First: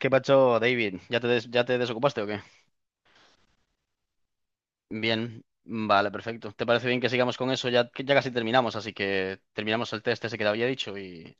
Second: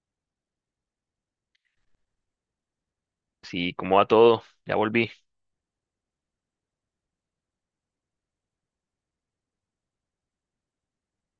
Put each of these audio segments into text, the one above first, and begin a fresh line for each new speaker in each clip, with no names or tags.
¿Qué pacho, David? ¿¿Ya te desocupaste o qué?
Sí, ¿cómo va todo? Ya volví.
Bien, vale, perfecto. ¿Te parece bien que sigamos con eso? Ya, que ya casi terminamos, así que terminamos el test ese que te había dicho y...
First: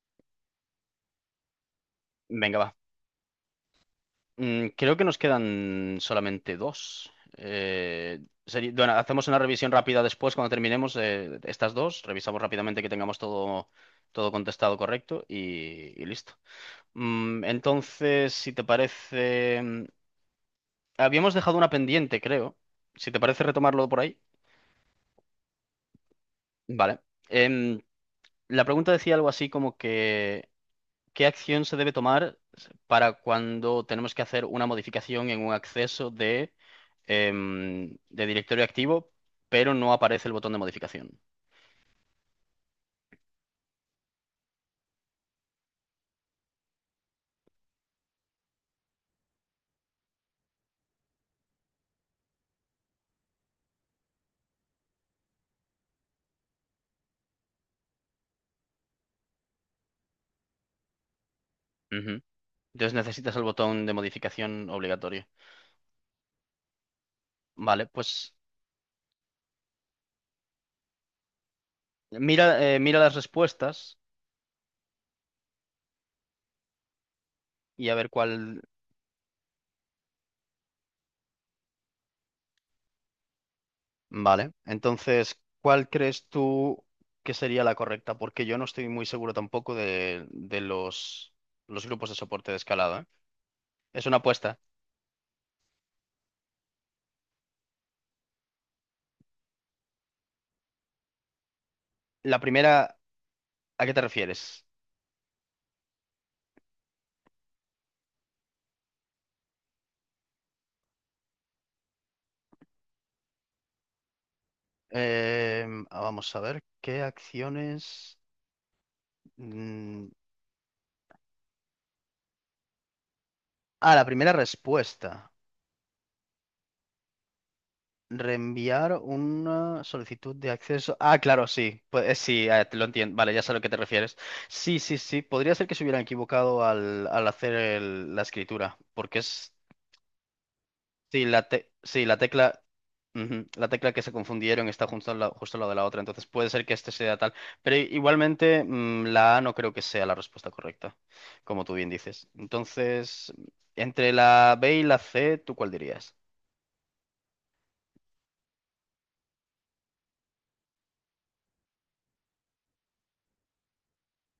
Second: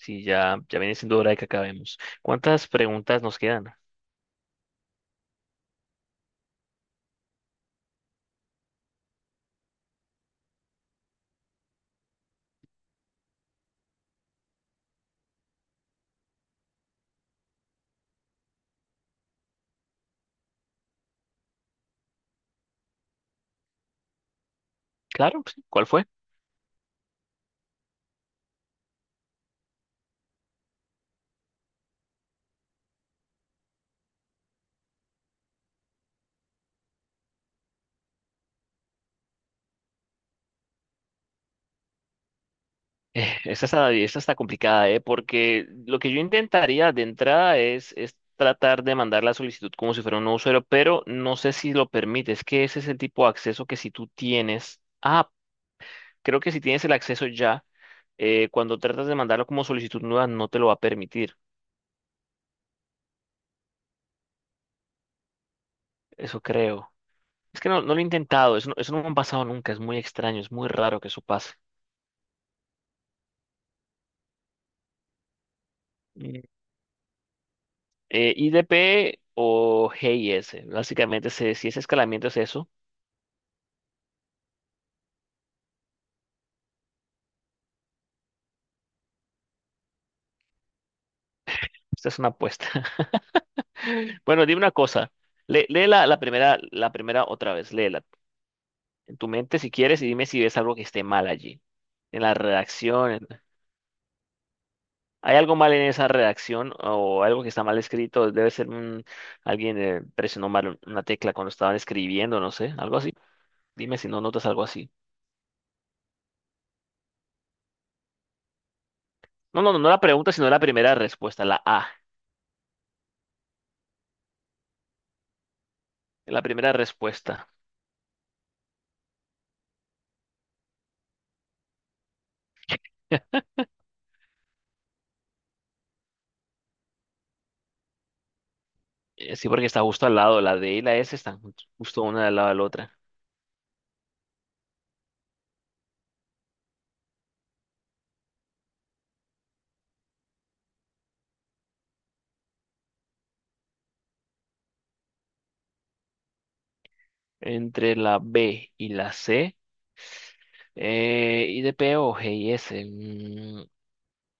Sí, ya viene siendo hora de que acabemos.
Venga,
¿Cuántas
va.
preguntas nos quedan?
Creo que nos quedan solamente dos. Eh, bueno, hacemos una revisión rápida después cuando terminemos estas dos. Revisamos rápidamente que tengamos todo contestado correcto y listo. Entonces, si te parece, habíamos dejado una pendiente, creo. Si te parece retomarlo por ahí.
Claro, sí, ¿cuál fue?
Vale. Em, la pregunta decía algo así como que ¿qué acción se debe tomar para cuando tenemos que hacer una modificación en un acceso de directorio activo, pero no aparece el botón de modificación?
Esta está complicada, ¿eh? Porque lo que yo intentaría de entrada es tratar de mandar la solicitud como si fuera un nuevo usuario, pero no sé si lo permite. Es que ese es el tipo de acceso que si tú tienes. Ah, creo que si tienes el acceso ya, cuando tratas de mandarlo como solicitud nueva, no te lo va a permitir.
Ujú. Entonces necesitas el botón de modificación obligatorio.
Eso creo. Es que
Vale,
no lo he
pues
intentado, eso no me ha pasado nunca, es muy extraño, es muy raro que eso pase.
mira las respuestas
Mm.
y a ver cuál.
IDP o GIS, básicamente si ese escalamiento es eso,
Vale, entonces, ¿cuál crees tú que sería la correcta? Porque yo no estoy muy seguro tampoco de los grupos
esta
de
es una
soporte de
apuesta.
escalada, ¿eh? Es una
Bueno,
apuesta.
dime una cosa, lee la primera otra vez, léela en tu mente si quieres y dime si ves algo que esté mal allí, en la
La primera,
redacción.
¿a qué te refieres?
¿Hay algo mal en esa redacción o algo que está mal escrito? Alguien presionó mal una tecla cuando estaban escribiendo, no sé, algo así. Dime si no notas algo así.
Ah, vamos a ver, ¿qué acciones?
No, no, no, no la
Mm,
pregunta, sino la primera respuesta, la A.
Ah, la primera respuesta.
La primera respuesta.
Reenviar una solicitud de acceso. Ah, claro, sí. Pues sí, te lo entiendo. Vale, ya sé a lo que te refieres. Sí, sí, sí. Podría ser que se hubieran equivocado al hacer la escritura. Porque
Sí,
es.
porque está justo al lado. La D y la S
Sí,
están justo
la
una al lado de
tecla.
la otra.
La tecla que se confundieron está junto justo al lado de la otra. Entonces puede ser que este sea tal. Pero igualmente, la A no creo que sea la respuesta correcta. Como tú bien dices. Entonces, entre la B y la C, ¿tú cuál dirías?
Entre la B y la C. ¿Y de P o G y S?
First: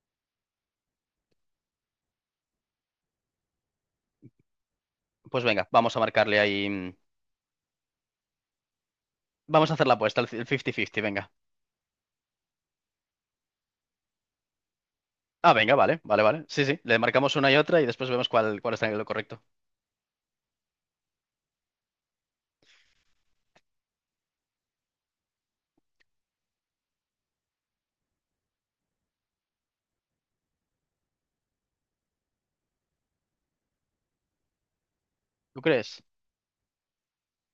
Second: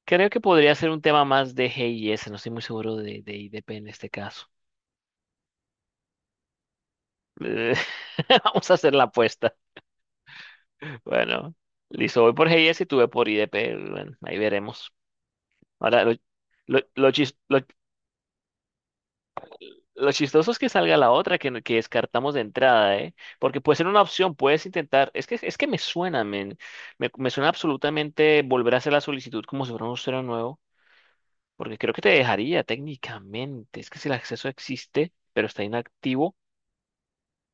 Creo que podría ser un tema más de G y S. No estoy muy seguro de I, de P en este caso.
Pues venga, vamos a marcarle ahí.
Eh, Vamos a hacer la apuesta.
Vamos a hacer la apuesta, el 50-50, venga.
Bueno, listo. Voy por G y S y tú ve por I, de P. Bueno, ahí veremos.
Ah, venga, vale,
Ahora,
vale, vale. Sí, sí, le
lo chis-
marcamos una y otra y después vemos cuál está en lo correcto.
lo chistoso es que salga la otra que descartamos de entrada, ¿eh? Porque puede ser una opción, puedes intentar. Es que me suena, men. Me suena absolutamente volver a hacer la solicitud como si fuera un usuario nuevo, porque creo que te dejaría técnicamente. Es que si el acceso existe, pero
¿Tú
está
crees?
inactivo,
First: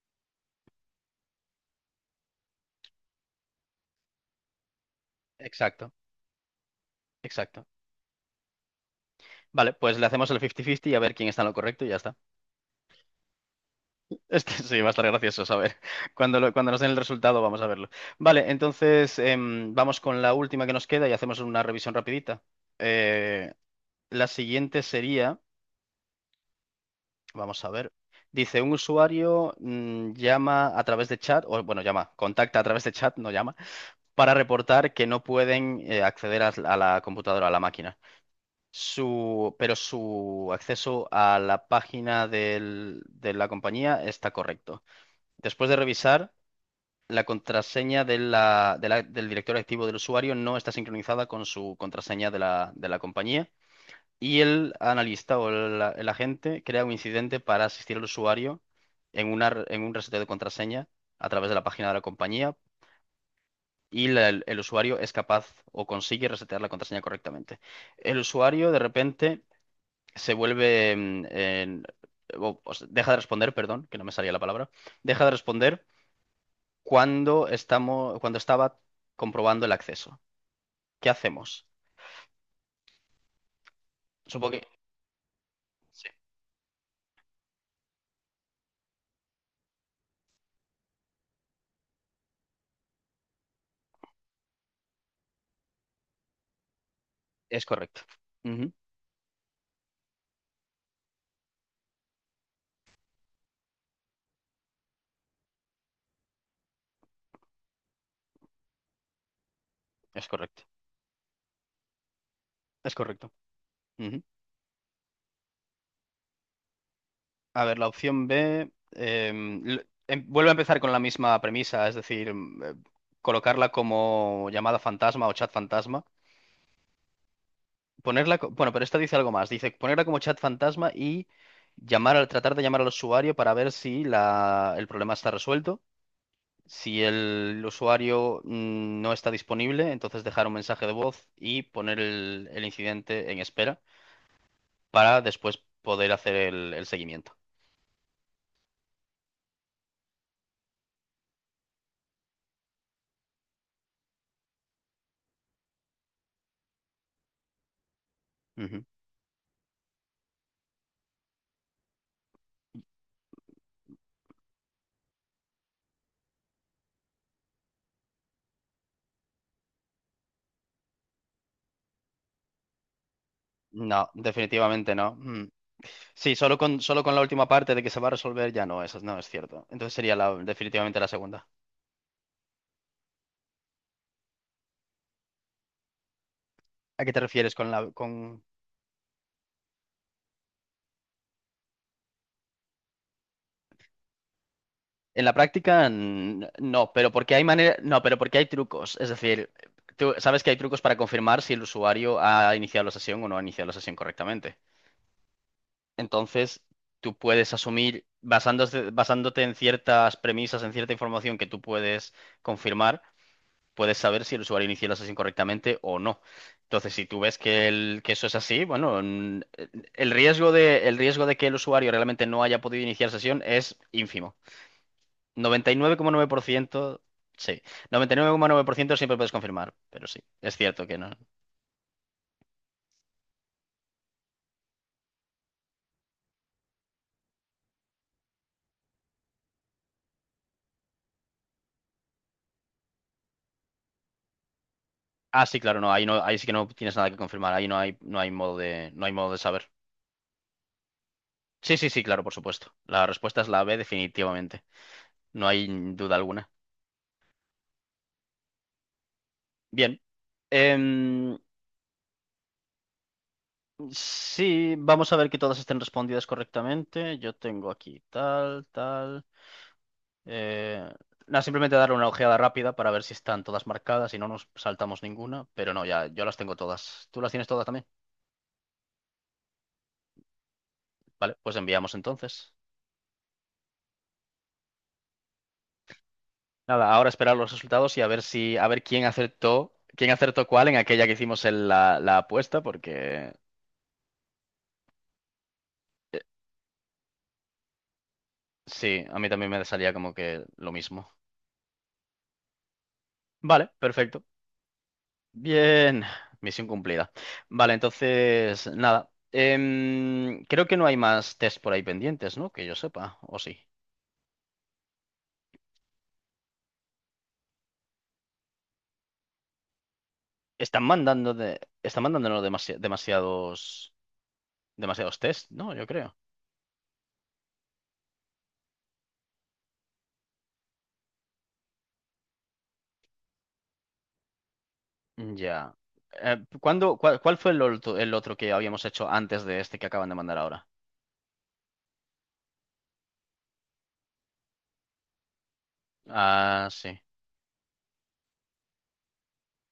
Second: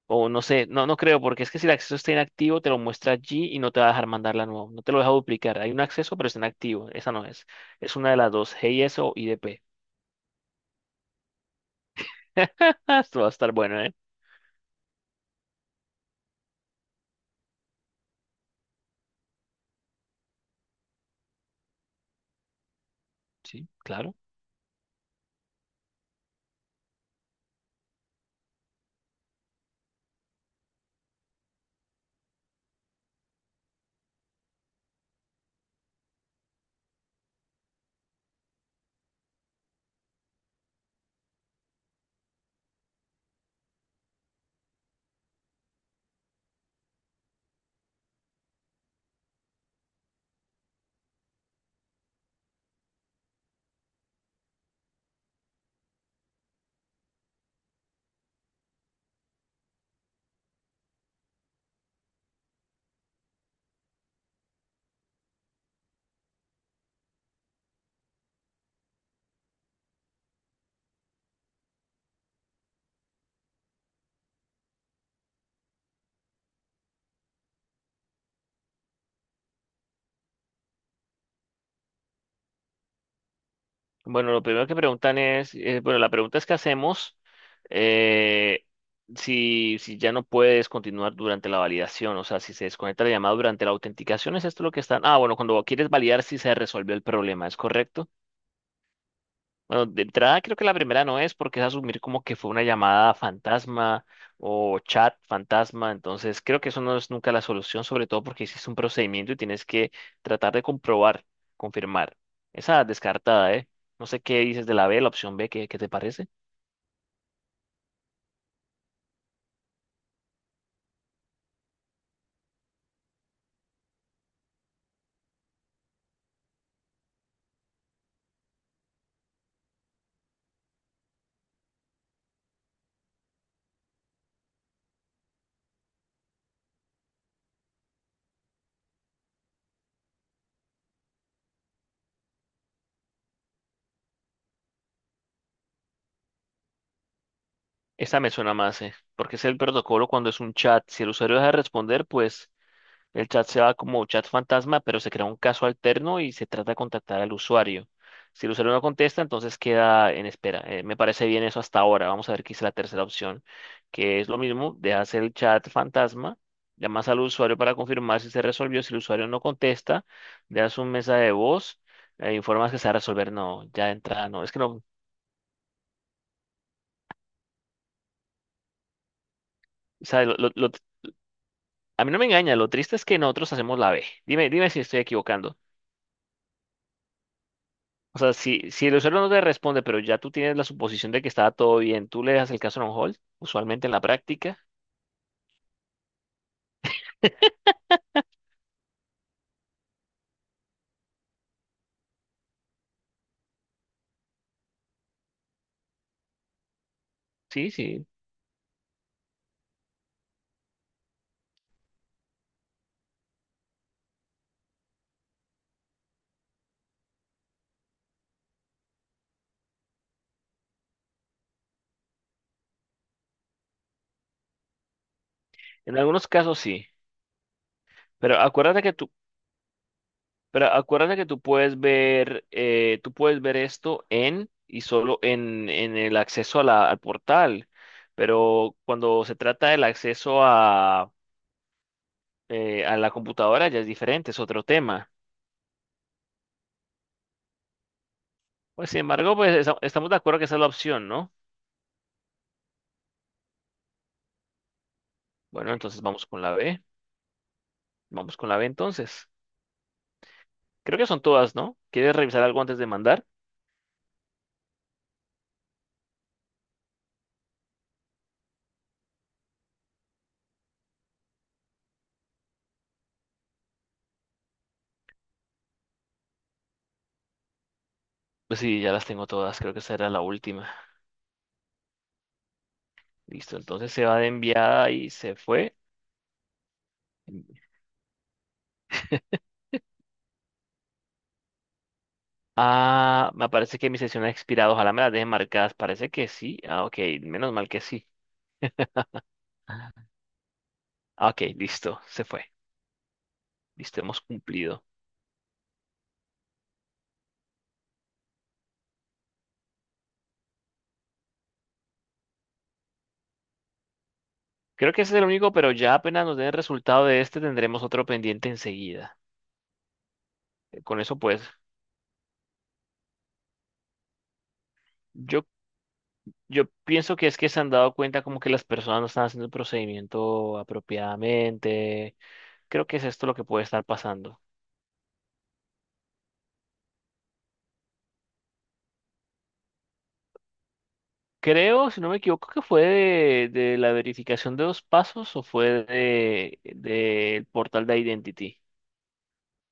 o no sé, no creo, porque es que si el acceso está inactivo, te lo muestra allí y no te va a dejar mandarla nuevo. No te lo deja duplicar. Hay un
Exacto,
acceso, pero está inactivo. Esa no es.
exacto.
Es una de las dos, GIS o IDP.
Vale, pues le hacemos el 50-50 y a ver quién está en lo correcto y ya está.
Esto va a estar bueno, ¿eh?
Este sí va a estar gracioso saber. Cuando nos den el resultado vamos a verlo. Vale, entonces vamos con la última que nos queda y hacemos una revisión rapidita. Eh,
Sí, claro.
la siguiente sería, vamos a ver. Dice, un usuario llama a través de chat, o bueno, contacta a través de chat, no llama para reportar que no pueden acceder a la computadora, a la máquina. Pero su acceso a la página de la compañía está correcto. Después de revisar, la contraseña del director activo del usuario no está sincronizada con su contraseña de la compañía y el analista o el agente crea un incidente para asistir al usuario en un reseteo de contraseña a través de la página de la compañía y el usuario es capaz o consigue resetear la contraseña correctamente. El usuario de repente se vuelve, mm, en- o sea, deja de responder, perdón, que no me salía la palabra, deja de responder cuando estaba comprobando el acceso. ¿Qué hacemos?
Bueno, lo
Supongo que
primero que preguntan es, bueno,
sí,
la pregunta es que hacemos eh, si ya no puedes continuar durante la validación, o sea, si se desconecta la llamada durante la autenticación, ¿es esto lo que están? Ah, bueno, cuando quieres validar si se resolvió el problema, ¿es
es correcto.
correcto?
Ujú.
Bueno, de entrada creo que la primera no es porque es asumir como que fue una llamada fantasma o chat fantasma, entonces creo que eso no es nunca la solución, sobre todo porque hiciste un procedimiento y tienes que
Es
tratar de
correcto.
comprobar, confirmar. Esa
Es correcto.
descartada, ¿eh? No sé
Ujú.
qué dices de la B, la opción B, ¿qué, qué te parece?
A ver, la opción B vuelve a empezar con la misma premisa, es decir, colocarla como llamada fantasma o chat fantasma. Ponerla, bueno, pero esta dice algo más. Dice ponerla como chat fantasma y tratar de llamar al usuario para ver si la, el problema está resuelto. Si el usuario no está disponible, entonces dejar un mensaje de voz y poner el incidente en espera para después poder hacer el seguimiento.
Esta me suena más, ¿eh? Porque es el protocolo cuando es un chat. Si el usuario deja de responder, pues el chat se va como chat fantasma, pero se crea un caso alterno y se trata de contactar al usuario. Si el usuario no
Ujú.
contesta, entonces queda en espera. Me parece bien eso hasta ahora. Vamos a ver qué es la tercera opción, que es lo mismo, dejas el chat fantasma, llamas al usuario para confirmar si se resolvió. Si el usuario no contesta, dejas un mensaje de voz, informas que se va a resolver. No, ya de
No,
entrada, no. Es que no,
definitivamente no. Mm. Sí, solo con la última parte de que se va a resolver ya no, eso no es cierto. Entonces
o
sería
sea,
definitivamente la segunda.
a mí no me engaña, lo triste es que nosotros hacemos la B. Dime, dime si estoy equivocando.
¿A qué te refieres con
O sea,
con...
si el usuario no te responde, pero ya tú tienes la suposición de que estaba todo bien, tú le das el caso en on hold, usualmente en la práctica.
En la práctica, no, pero porque hay manera, no, pero porque hay trucos. Es decir, tú sabes que hay trucos para confirmar si el usuario ha iniciado la sesión o no ha iniciado la sesión correctamente. Entonces, tú puedes
Sí,
asumir,
sí.
basándote en ciertas premisas, en cierta información que tú puedes confirmar, puedes saber si el usuario inició la sesión correctamente o no. Entonces, si tú ves que, que eso es así, bueno, el riesgo de que el usuario realmente no haya podido iniciar sesión es ínfimo, noventa y nueve nueve
En
coma nueve
algunos
por
casos sí.
ciento. Sí. Noventa y nueve nueve
Pero
coma nueve por
acuérdate que
ciento
tú,
siempre puedes confirmar, pero sí, es
pero
cierto que no.
acuérdate que tú puedes ver esto en y solo en el acceso al portal. Pero cuando se trata del acceso a la computadora ya es diferente, es otro tema.
Ah, sí, claro, no, ahí no, ahí sí que no tienes nada que confirmar, ahí no hay, no hay, modo
Pues
de,
sin
no hay modo
embargo,
de
pues
saber.
estamos de acuerdo que esa es la opción, ¿no?
Sí, sí, sí, claro, por supuesto. La respuesta es la B, definitivamente. No hay
Bueno, entonces
duda
vamos con
alguna.
la B. Vamos con la B entonces.
Bien.
Creo que son
em,
todas, ¿no? ¿Quieres revisar algo antes de mandar?
sí, vamos a ver que todas estén respondidas correctamente. Yo tengo aquí tal, tal. Eh, Nada, simplemente darle una ojeada rápida para ver si están todas marcadas y no nos saltamos ninguna, pero no, ya yo las tengo todas. ¿Tú las tienes todas también?
Pues sí, ya las tengo todas, creo que esa era la última.
Vale, pues enviamos entonces.
Listo, entonces se va de enviada y se fue.
Nada, ahora esperar los resultados y a ver si, a ver quién acertó cuál en aquella que hicimos en la apuesta,
Ah,
porque
me parece que mi sesión ha expirado, ojalá me las dejen marcadas, parece que sí. Ah, ok, menos mal que sí.
sí, a mí también me salía como que lo mismo.
Ah, ok, listo, se fue.
Vale,
Listo, hemos
perfecto.
cumplido.
Bien, misión cumplida. Vale, entonces, nada. Creo que no hay más test por ahí pendientes, ¿no? Que yo sepa, o sí.
Creo que ese es el único, pero ya apenas nos den el resultado de este, tendremos otro pendiente enseguida.
Están
Con eso, pues,
están mandándonos demasiados
yo,
test, ¿no? Yo creo.
yo pienso que es que se han dado cuenta como que las personas no están haciendo el procedimiento apropiadamente. Creo que es esto lo que puede estar pasando.
Ya. ¿Cuál fue el otro que habíamos hecho antes de este que acaban de mandar ahora?
Creo, si no me equivoco, que fue de la verificación de dos pasos o fue
Ah, sí.
del portal de Identity.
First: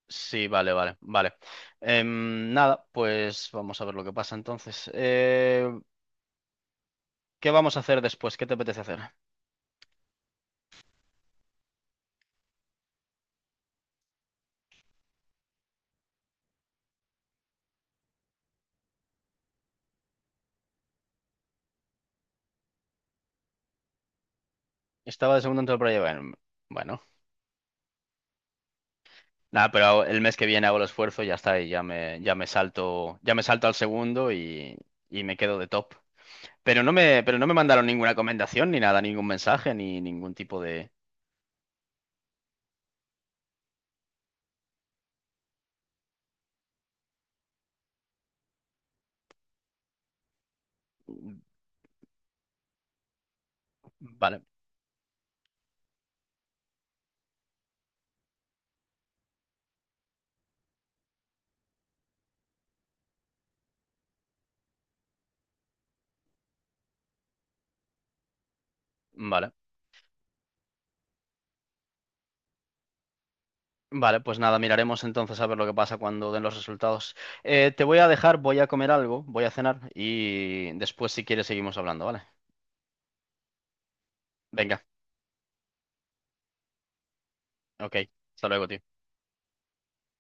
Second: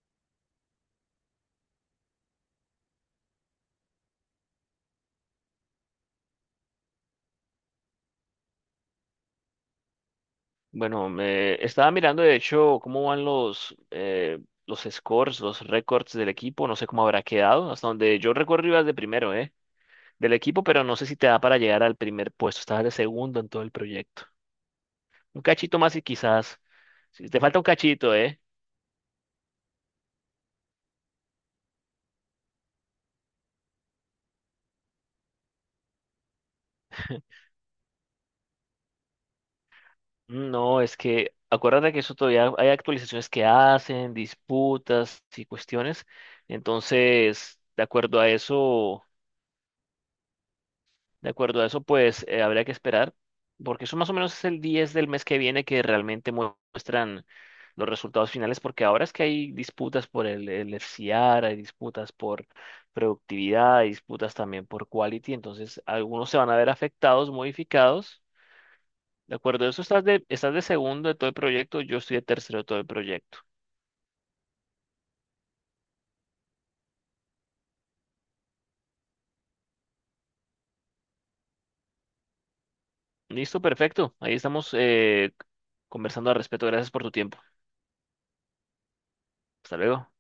Sí, vale, vale, vale. Nada, pues vamos a ver lo que pasa entonces. ¿Qué vamos a hacer después? ¿Qué te apetece hacer?
Bueno, me estaba mirando de hecho cómo van los scores, los récords del equipo. No sé cómo habrá quedado. Hasta donde yo recuerdo ibas de primero, ¿eh? Del equipo, pero no sé si te da para llegar al primer puesto. Estabas de segundo en todo el proyecto.
Estaba de
Un
segundo en todo
cachito
el
más y
proyecto. Bueno,
quizás.
bueno.
Si te falta un cachito, ¿eh?
Nada, pero el mes que viene hago el esfuerzo y ya está, y ya me, ya me salto al segundo y me quedo de top. Pero no me mandaron ninguna recomendación, ni nada, ningún mensaje, ni ningún tipo
No,
de...
es que acuérdate que eso todavía hay actualizaciones que hacen, disputas y cuestiones. Entonces, de acuerdo a eso, de acuerdo a eso, pues habría que esperar, porque eso más o menos
Vale,
es el 10 del mes que viene que realmente muestran los resultados finales, porque ahora es que hay disputas el FCR, hay disputas por productividad, hay disputas también por quality, entonces algunos se van a ver afectados, modificados de
vale.
acuerdo, eso estás de segundo de todo el proyecto, yo estoy de tercero de todo el proyecto.
Vale, pues nada, miraremos entonces a ver lo que pasa cuando den los resultados. Te voy a dejar, voy a comer algo, voy a cenar y después si quieres seguimos hablando, ¿vale?
Listo, perfecto. Ahí estamos
Venga,
conversando al respecto. Gracias por tu tiempo.
ok. Hasta luego, tío.
Hasta luego.